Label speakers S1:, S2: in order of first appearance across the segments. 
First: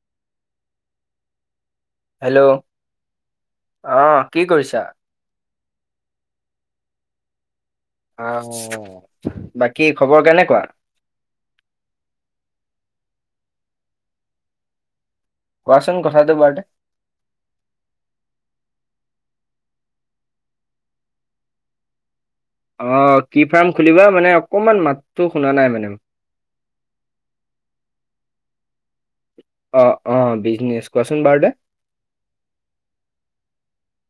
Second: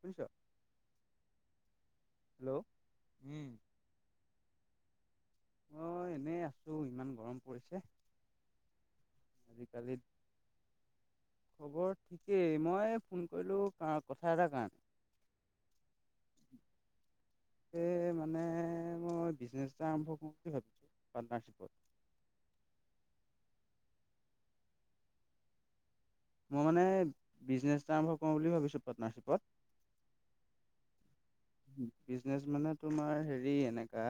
S1: শুনিছোঁ?
S2: হেল্ল'
S1: উম
S2: অ' কি কৰিছা?
S1: অ' এনেই আছোঁ ইমান গৰম পৰিছে।
S2: আহ বাকী
S1: আজিকালি
S2: খবৰ কেনেকুৱা?
S1: খবৰ ঠিকেই, মই ফোন কৰিলোঁ কথা এটাৰ কাৰণে
S2: কোৱাচোন কথাটো বাৰতে
S1: এই মানে মই বিজনেছ এটা আৰম্ভ কৰোঁ বুলি ভাবিছোঁ পাৰ্টনাৰশ্বিপত।
S2: অ' কি ফাৰ্ম খুলিবা মানে অকমান মাতটো শুনা নাই মানে
S1: মই মানে বিজনেছ এটা আৰম্ভ কৰোঁ বুলি ভাবিছোঁ পাৰ্টনাৰশ্বিপত।
S2: অ' অ' বিজনেচ কোৱাচোন বাৰু দে
S1: বিজনেচ মানে তোমাৰ হেৰি এনেকা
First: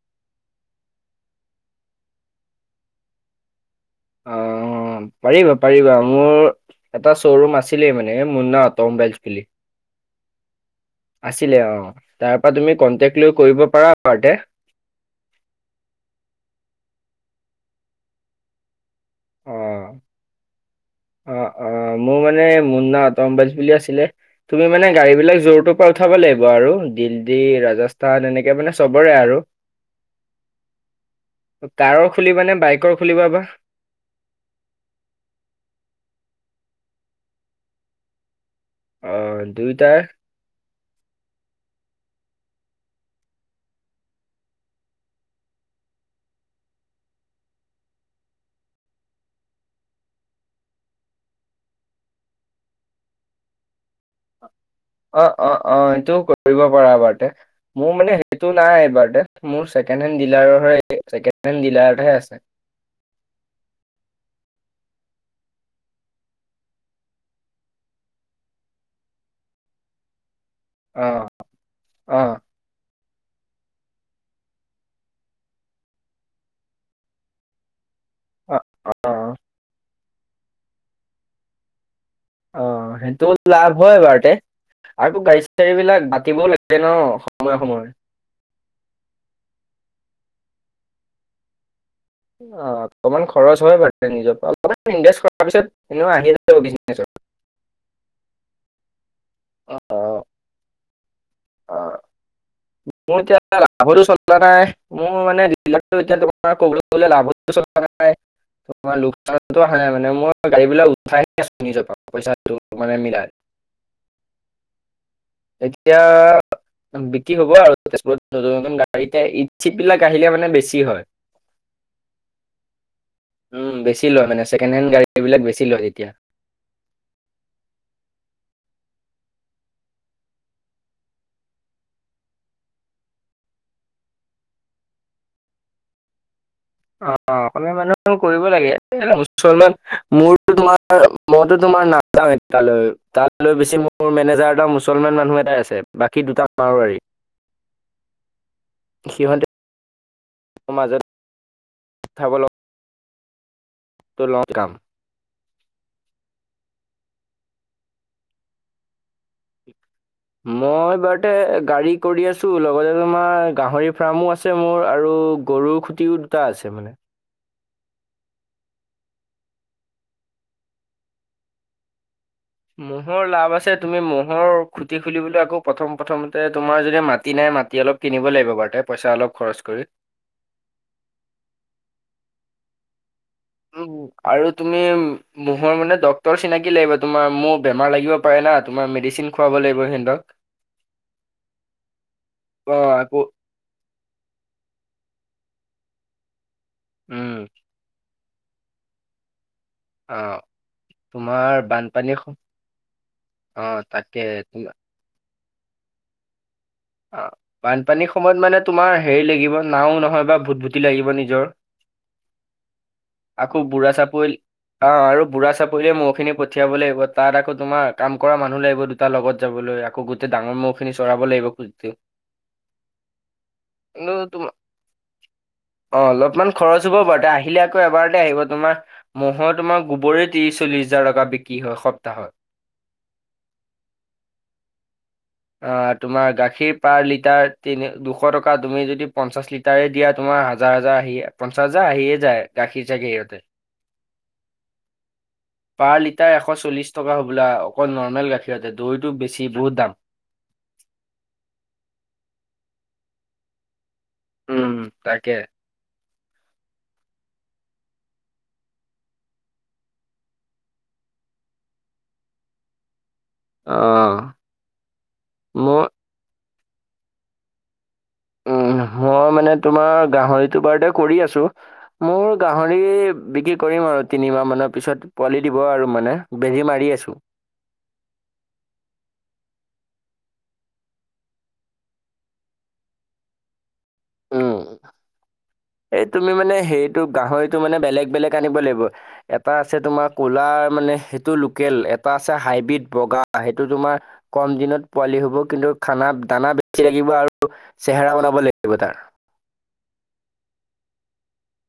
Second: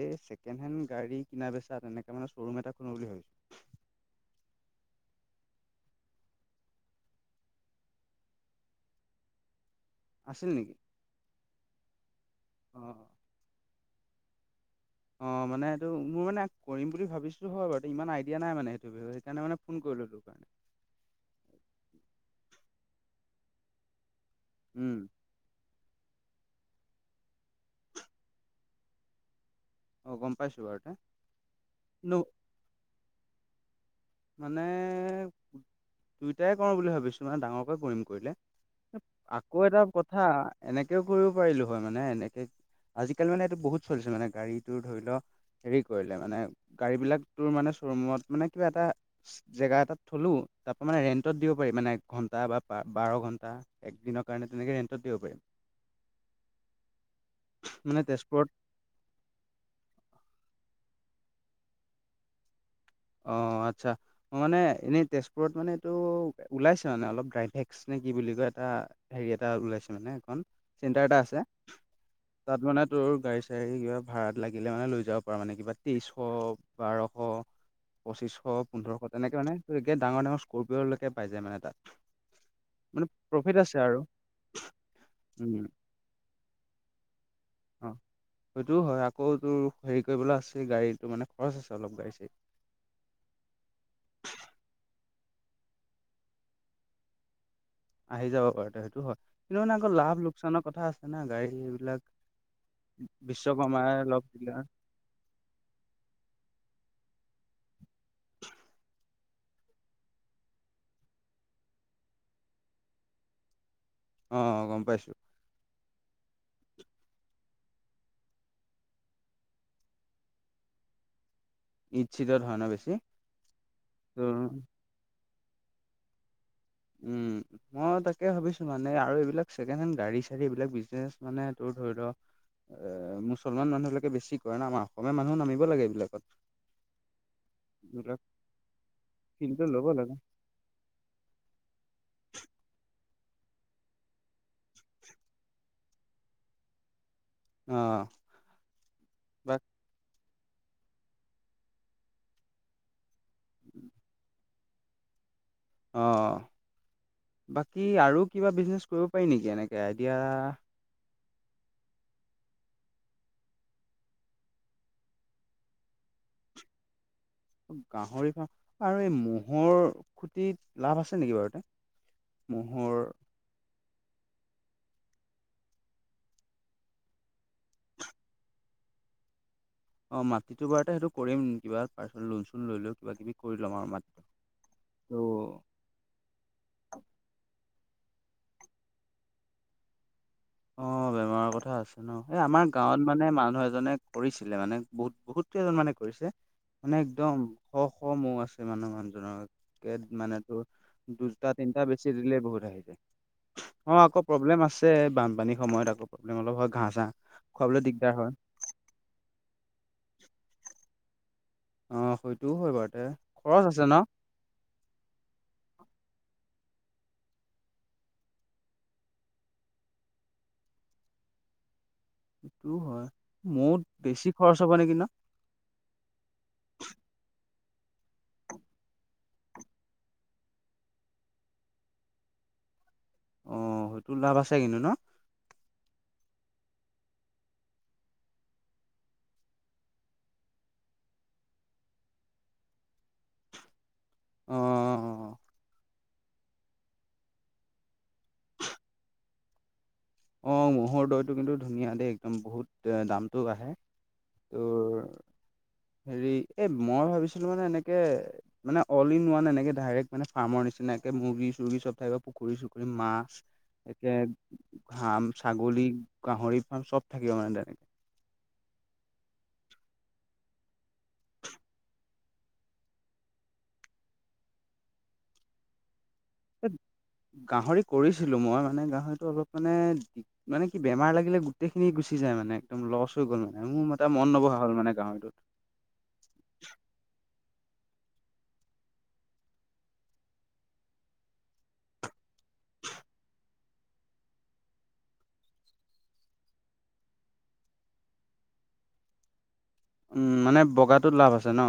S1: এই চেকেণ্ড হেণ্ড গাড়ী কিনা বেচা তেনেকে মানে শ্বৰুম এটা খোলোঁ বুলি ভাবিছোঁ।
S2: অ' পাৰিবা পাৰিবা মোৰ এটা শ্ব'ৰুম আছিলেই মানে মুন্না অট' মোবাইলছ বুলি।
S1: আছিল নেকি
S2: আছিলে অ, তাৰ পৰা
S1: অ
S2: তুমি কন্টেক লৈ কৰিব পাৰা ঘৰতে।
S1: অ মানে এইটো মোৰ মানে কৰিম বুলি ভাবিছিলো হয় বাৰু ইমান আইডিয়া নাই মানে সেইটো বিষয়ে সেইকাৰণে
S2: অ
S1: মানে ফোন কৰিলো তোক কাৰণে।
S2: অ অ মোৰ মানে মুন্না অট' মোবাইল্ছ বুলি আছিলে। তুমি মানে
S1: উম
S2: গাড়ী বিলাক য'ৰ ত'ৰ পৰা উঠাব লাগিব আৰু। দিল্লী, ৰাজস্থান এনেকে মানে চবৰে আৰু।
S1: অ গম পাইছো বাৰু তে
S2: কাৰৰ
S1: ন
S2: খুলিবা নে বাইকৰ খুলিবা বা?
S1: মানে দুইটাই কৰোঁ বুলি ভাবিছোঁ মানে ডাঙৰকৈ কৰিম কৰিলে।
S2: অ
S1: আকৌ এটা
S2: দুয়োটাৰ
S1: কথা এনেকেও কৰিব পাৰিলো হয় মানে এনেকে আজিকালি মানে এইটো বহুত চলিছে মানে গাড়ী তোৰ ধৰি ল' হেৰি কৰিলে মানে গাড়ী বিলাক তোৰ মানে শ্বৰুমত মানে কিবা এটা জেগা এটাত থলো তাৰ পৰা মানে ৰেন্টত দিব পাৰি মানে এক ঘণ্টা বা বাৰ বাৰ ঘন্টা একদিনৰ কাৰণে তেনেকে দিব
S2: অ
S1: পাৰি
S2: অ অ সেইটোও কৰিব পাৰা এবাৰ্তে। মোৰ মানে সেইটো নাই এইবাৰ্তে। মোৰ ছেকেণ্ড হেণ্ড ডিলাৰৰ হে ছেকেণ্ড হেণ্ড ডিলাৰতহে আছে।
S1: অ আচ্ছা। মই মানে এনেই তেজপুৰত মানে এইটো ওলাইছে মানে অলপ ড্ৰাইভ এক্স নে কি বুলি কয় এটা হেৰি এটা ওলাইছে মানে এখন
S2: অ
S1: চেণ্টাৰ এটা আছে।
S2: অ
S1: তাত মানে তোৰ গাড়ী-চাড়ী কিবা ভাড়াত লাগিলে মানে লৈ যাব পাৰ মানে কিবা তেইছশ, বাৰশ পঁচিছশ,
S2: অ
S1: পোন্ধৰশ
S2: অ
S1: তেনেকে মানে একে ডাঙৰ ডাঙৰ স্কৰপিঅ'ৰ লৈকে পাই যায় মানে তাত।
S2: অ
S1: মানে
S2: সেইটোও
S1: প্ৰফিট
S2: লাভ
S1: আছে
S2: হয়
S1: আৰু
S2: এবাৰতে আকৌ
S1: উম,
S2: গাড়ী-চাড়ী বিলাক থাকিবও লাগিব ন সময়ে সময়ে।
S1: অ', সেইটোও হয় আকৌ তোৰ হেৰি কৰিবলৈ আছিল গাড়ীতো মানে খৰচ আছে অলপ গাড়ী-চাড়ী।
S2: অ অকমান খৰচ হয় বাৰু নিজৰ অলমান ইনভেষ্ট কৰাৰ পিছত এনেও আহিয়ে যাব বিজনেচৰ
S1: আহি যাব বাৰু তে সেইটো হয় কিন্তু মানে
S2: অ
S1: আকৌ লাভ লোকচানৰ কথা আছে না গাড়ীত।
S2: অ
S1: এইবিলাক
S2: মোৰ এতিয়া লাভতো
S1: বিশ্বকৰ্মাই লগ
S2: চলা নাই
S1: দিলা
S2: মোৰ মানে ডিলাৰটো এতিয়া তোমাৰ কবলে গ'লে লাভতো চলা নাই, তোমাৰ লো কচানতো আহা নাই মানে। মই গাড়ী বিলাক উঠাইহে আছো নিজৰ পৰা পইচাটো মানে মিলাই।
S1: অঁ গম পাইছোঁ।
S2: এতিয়া বিক্ৰী হ'ব আৰু নতুন নতুন গাড়ীতে ঈদ-চিদ বিলাক আহিলে মানে বেছি হয়।
S1: ঈদ- চিদত হয় ন বেছি? তোৰ
S2: এইবিলাক বেছি লয় তেতিয়া।
S1: উম। মই তাকে ভাবিছো মানে আৰু এইবিলাক ছেকেণ্ডহেণ্ড গাড়ী- চাড়ী এইবিলাক বিজনেছ মানে তোৰ ধৰি ল' এ মুছলমান মানুহবিলাকে বেছি কৰে না, আমাৰ অসমীয়া মানুহো নামিব লাগে এইবিলাকত।
S2: অ অসমীয়া মানুহে
S1: এইবিলাক
S2: কৰিব লাগে, এতিয়া
S1: ফিল্ডটো
S2: মুছলমান
S1: ল'ব লাগে।
S2: মোৰতো তোমাৰ আ মইতো তোমাৰ নাযাও য়ে তালৈ, তালৈ বেছি মোৰ মেনে জাৰ এটা মুছলমান মানুহ এটাই আছে, বাকী দুটা মাৰোৱাৰী।
S1: অহ,
S2: সিহঁতে
S1: বা
S2: [unintelligible]
S1: [inaudible]
S2: [unintelligible]
S1: অ অ, বাকী আৰু কিবা বিজনেছ কৰিব পাৰি নেকি এনে [unintelligible]
S2: মই বাৰ তে গাড়ী কৰি আছো লগতে তোমাৰ গাহৰি ফাৰ্মো আছে মোৰ আৰু গৰুৰ খুঁটিও টা আছে মানে।
S1: গাহৰি ফাৰ্ম আৰু এই মহৰ খুটিত লাভ আছে নেকি বাৰু এটা?
S2: মহৰ লাভ আছে। তুমি মহৰ খুটি খুলিবলৈ আকৌ প্ৰথম প্ৰথমতে তোমাৰ যদি মাটি নাই, মাটি অলপ কিনিব লাগিব বাৰু তই, পইচা অলপ খৰচ কৰি।
S1: অঁ, মাটিটো বাৰ ততে সেইটো কৰিম কিবা পাৰ্চনেল লোন চোন লৈও কিবা কিবি। কৰি ল'ম আৰু
S2: উম
S1: মাটিটো।
S2: আৰু তুমি উম
S1: ত'
S2: মুহৰ মানে ড ক্টৰ চিনাকি লাগিব তোমাৰ মোৰ বেমাৰ লাগিব পাৰে না, তোমাৰ মেডিচিন খুৱাব লাগিব সেহঁতৰ।
S1: অঁ বেমাৰৰ কথা আছে ন, এই আমাৰ
S2: অ
S1: গাঁৱত
S2: আকৌ
S1: মানে মানুহ এজনে কৰিছিলে মানে বহুত বহুত কেইজনমানে কৰিছে মানে
S2: উম
S1: একদম শ শ মৌহ আছে মানুহ মানুহজনৰ। কেট
S2: অ
S1: মান
S2: তোমাৰ
S1: দুটা তিনটা বেচি দিলে বহুত আহি যায়।
S2: অঁ তাকে, তোমা
S1: তে বানপানীৰ সময়ত আকৌ প্ৰব্লেম অলপ হয় ঘাঁ
S2: অঁ বানপানীৰ সময়ত মানে তোমাৰ হেৰি লাগিব নাও নহয় বা ভুটভুতি লাগিব নিজৰ।
S1: অঁ সেইটোও হয় বাৰু তে, খৰচ আছে ন?
S2: অঁ আৰু বুঢ়া চাপৰিলে মহখিনি পঠিয়াব লাগিব তাত আকৌ তোমাৰ কাম কৰা মানুহ লাগিব দু টা লগত যাবলৈ আকৌ গোটেই ডাঙৰ ম'হখিনি চৰাব লাগিব খুজোতেই।
S1: এইটো হয়, মৌত বেছি খৰচ হ'ব নেকি ন?
S2: অঁ অলপমান খৰচ হব বাৰু দে আহিলে আকৌ এবাৰতে আহিব তোমাৰ। মহৰ তোমাৰ গোবৰে ত্ৰিশ চল্লিশ হাজাৰ টকা বিক্ৰী হয় সপ্তাহত।
S1: অঁ সেইটো লাভ আছে কিন্তু ন?
S2: অঁ তোমাৰ গাখীৰ পাৰ লিটাৰ তিনি দুশ টকা তুমি যদি পঞ্চাছ লি তাৰে দিয়া তোমাৰ হাজাৰ হাজাৰ আহিয়ে, পঞ্চাছ হাজাৰ আহিয়ে যায় গাখীৰ চাগে সিহঁতে।
S1: অঁ।
S2: পাৰ লিটাৰ এশ চল্লিশ টকা হ'বোলা অকল নৰ্মেল গাখীৰতে, দৈটো বেছি বহুত দাম।
S1: অঁ, ম'হৰ দৈটো কিন্তু ধুনীয়া দেই একদম বহুত দামটো বাঢ়ে,
S2: উম,
S1: তোৰ
S2: তাকে
S1: হেৰি, এ মই ভাবিছিলো মানে এনেকে মানে অল ইন ৱান এনেকে ডাইৰেক্ট মানে ফাৰ্মৰ নিচিনাকে মুৰ্গী চুৰ্গী চব থাকিব বা পুখুৰী চুখুৰী, মাছ এতিয়া
S2: অ'
S1: ঘাম
S2: মই
S1: ছাগলী, গাহৰি ফাৰ্ম চব থাকিব মানে তেনেকে।
S2: উম মই মানে তোমাৰ গাহৰিটো বাৰুতে কৰি আছো। মোৰ গাহৰি বিক্ৰী কৰিম আৰু তিনিমাহমানৰ পিছত পোৱালি দিব আৰু মানে। বেজি মাৰি আছো।
S1: গাহৰি কৰিছিলোঁ, মই মানে গাহৰিটো অলপ মানে মানে কি বেমাৰ লাগিলে গোটেইখিনি গুচি যায় মানে একদম লচ হৈ গ'ল মানে। মোৰ মা টা মন
S2: উম,
S1: নবহা হল মানে গাহৰিটোত।
S2: এই তুমি মানে সেইটো গাহৰিটো মানে বেলেগ বেলেগ আনিব লাগিব। এটা আছে তোমাৰ কলাৰ মানে সেইটো লোকেল, এটা আছে হাইব্ৰীড বগা সেই টো তোমাৰ কম দিনত পোৱালি হ'ব, কিন্তু খানা দানা বেছি লাগিব আৰু চেহেৰা বনাব লাগিব তাৰ।
S1: উম, মানে বগাটো লাভ আছে ন?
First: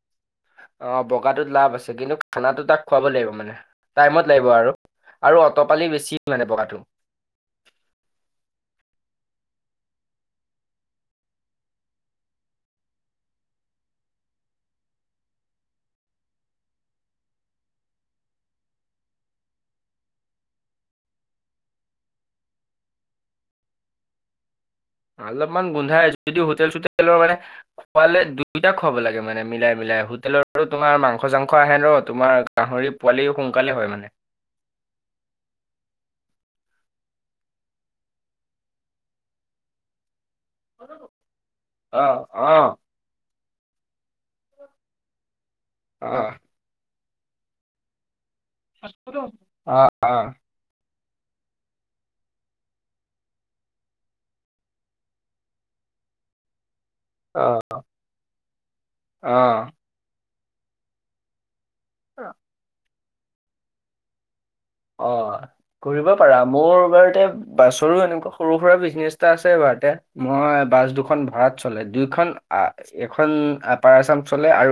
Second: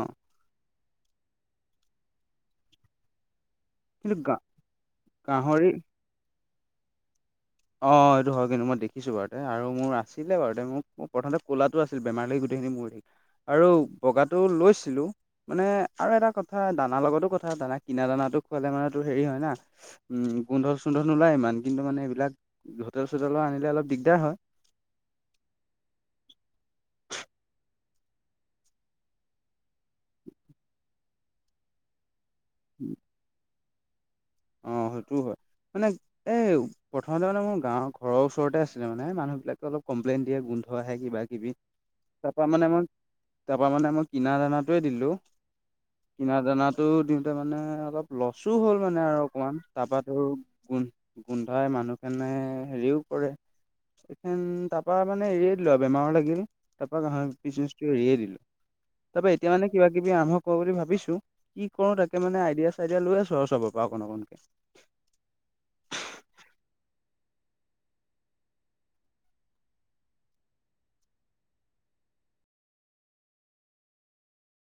S2: অঁ বগাটোত লাভ আছে, কিন্তু খানাটো তাক খোৱাব লাগিব মানে।
S1: কিন্তু
S2: টাইমত
S1: গা
S2: লাগিব আৰু, আৰু অট
S1: গাহৰি
S2: পালি বেছি মানে বগাটো।
S1: অঁ এইটো হয় কিন্তু মই দেখিছোঁ বাৰুতে আৰু মোৰ আছিলে বাৰুতে মোক প্ৰথমতে ক'লাটো আছিল বেমাৰ লাগি গোটেইখিনি মৰি থাকিল আৰু বগাটো লৈছিলোঁ মানে আৰু এটা কথা দানাৰ লগতো কথা দানা কিনা দানাটো খোৱালে মানে হেৰি হয় না উম গোন্ধ চোন্ধ নোলায় ইমান কিন্তু মানে এইবিলাক হোটেল চোটেলৰ আনিলে অলপ দিগদাৰ হয়
S2: অলপমান গোন্ধাই আছে যদি হোটেল চোটেলৰ মানে খোৱালে দুয়োটা খুৱাব লাগে মানে মিলাই মিলাই হোটেলৰো তোমাৰ মাংস চাংস আহে ন তোমাৰ গাহৰি পোৱালিও সোনকালে হয় মানে
S1: অঁ সেইটোৱেই হয় মানে এই প্ৰথমতে মানে মোৰ গাঁৱৰ ঘৰৰ ওচৰতে আছিলে মানে মুহ বিবিলাকে অলপ কমপ্লেতইন দিয়ে গো ধোৱা আহে কিবা কিবি
S2: অ অ
S1: তাৰপাছত মানে মই তাৰপৰা মানে মই কিনা দানাটোৱে দিলোঁ
S2: অ
S1: কিনা দানাটো দিওঁতে মানে অলপ লচো হ'ল মানে আৰু অকমান
S2: অ
S1: তাৰপাত আৰু গোন্ধ গোন্ধাই মানুহখনে হেৰিও কৰে এইখে তাৰপৰা মানে এৰিয়েই দিলোৱে বেমাৰৰ লাগিল তাৰাপা পিছত এৰিয়ে দিলো তাৰ পৰা এতিয়া মানে কিবা কিবি আৰম্ভ কৰো বুলি ভাবিছো কি কৰো তাক
S2: অ অ
S1: মানে আইডিয়া চাইডিয়া লৈ আছো আৰু চবৰ পৰা অকণ অকণকে
S2: অঁ কৰিব পাৰা মোৰ বাৰতে বাছৰো এনেকুৱা সৰু সুৰা বিজনেছ এটা আছেবাৰতে মই বাছ দুখন ভাড়াত চলে দুইখন এখন আপাৰআছাম চলে আৰু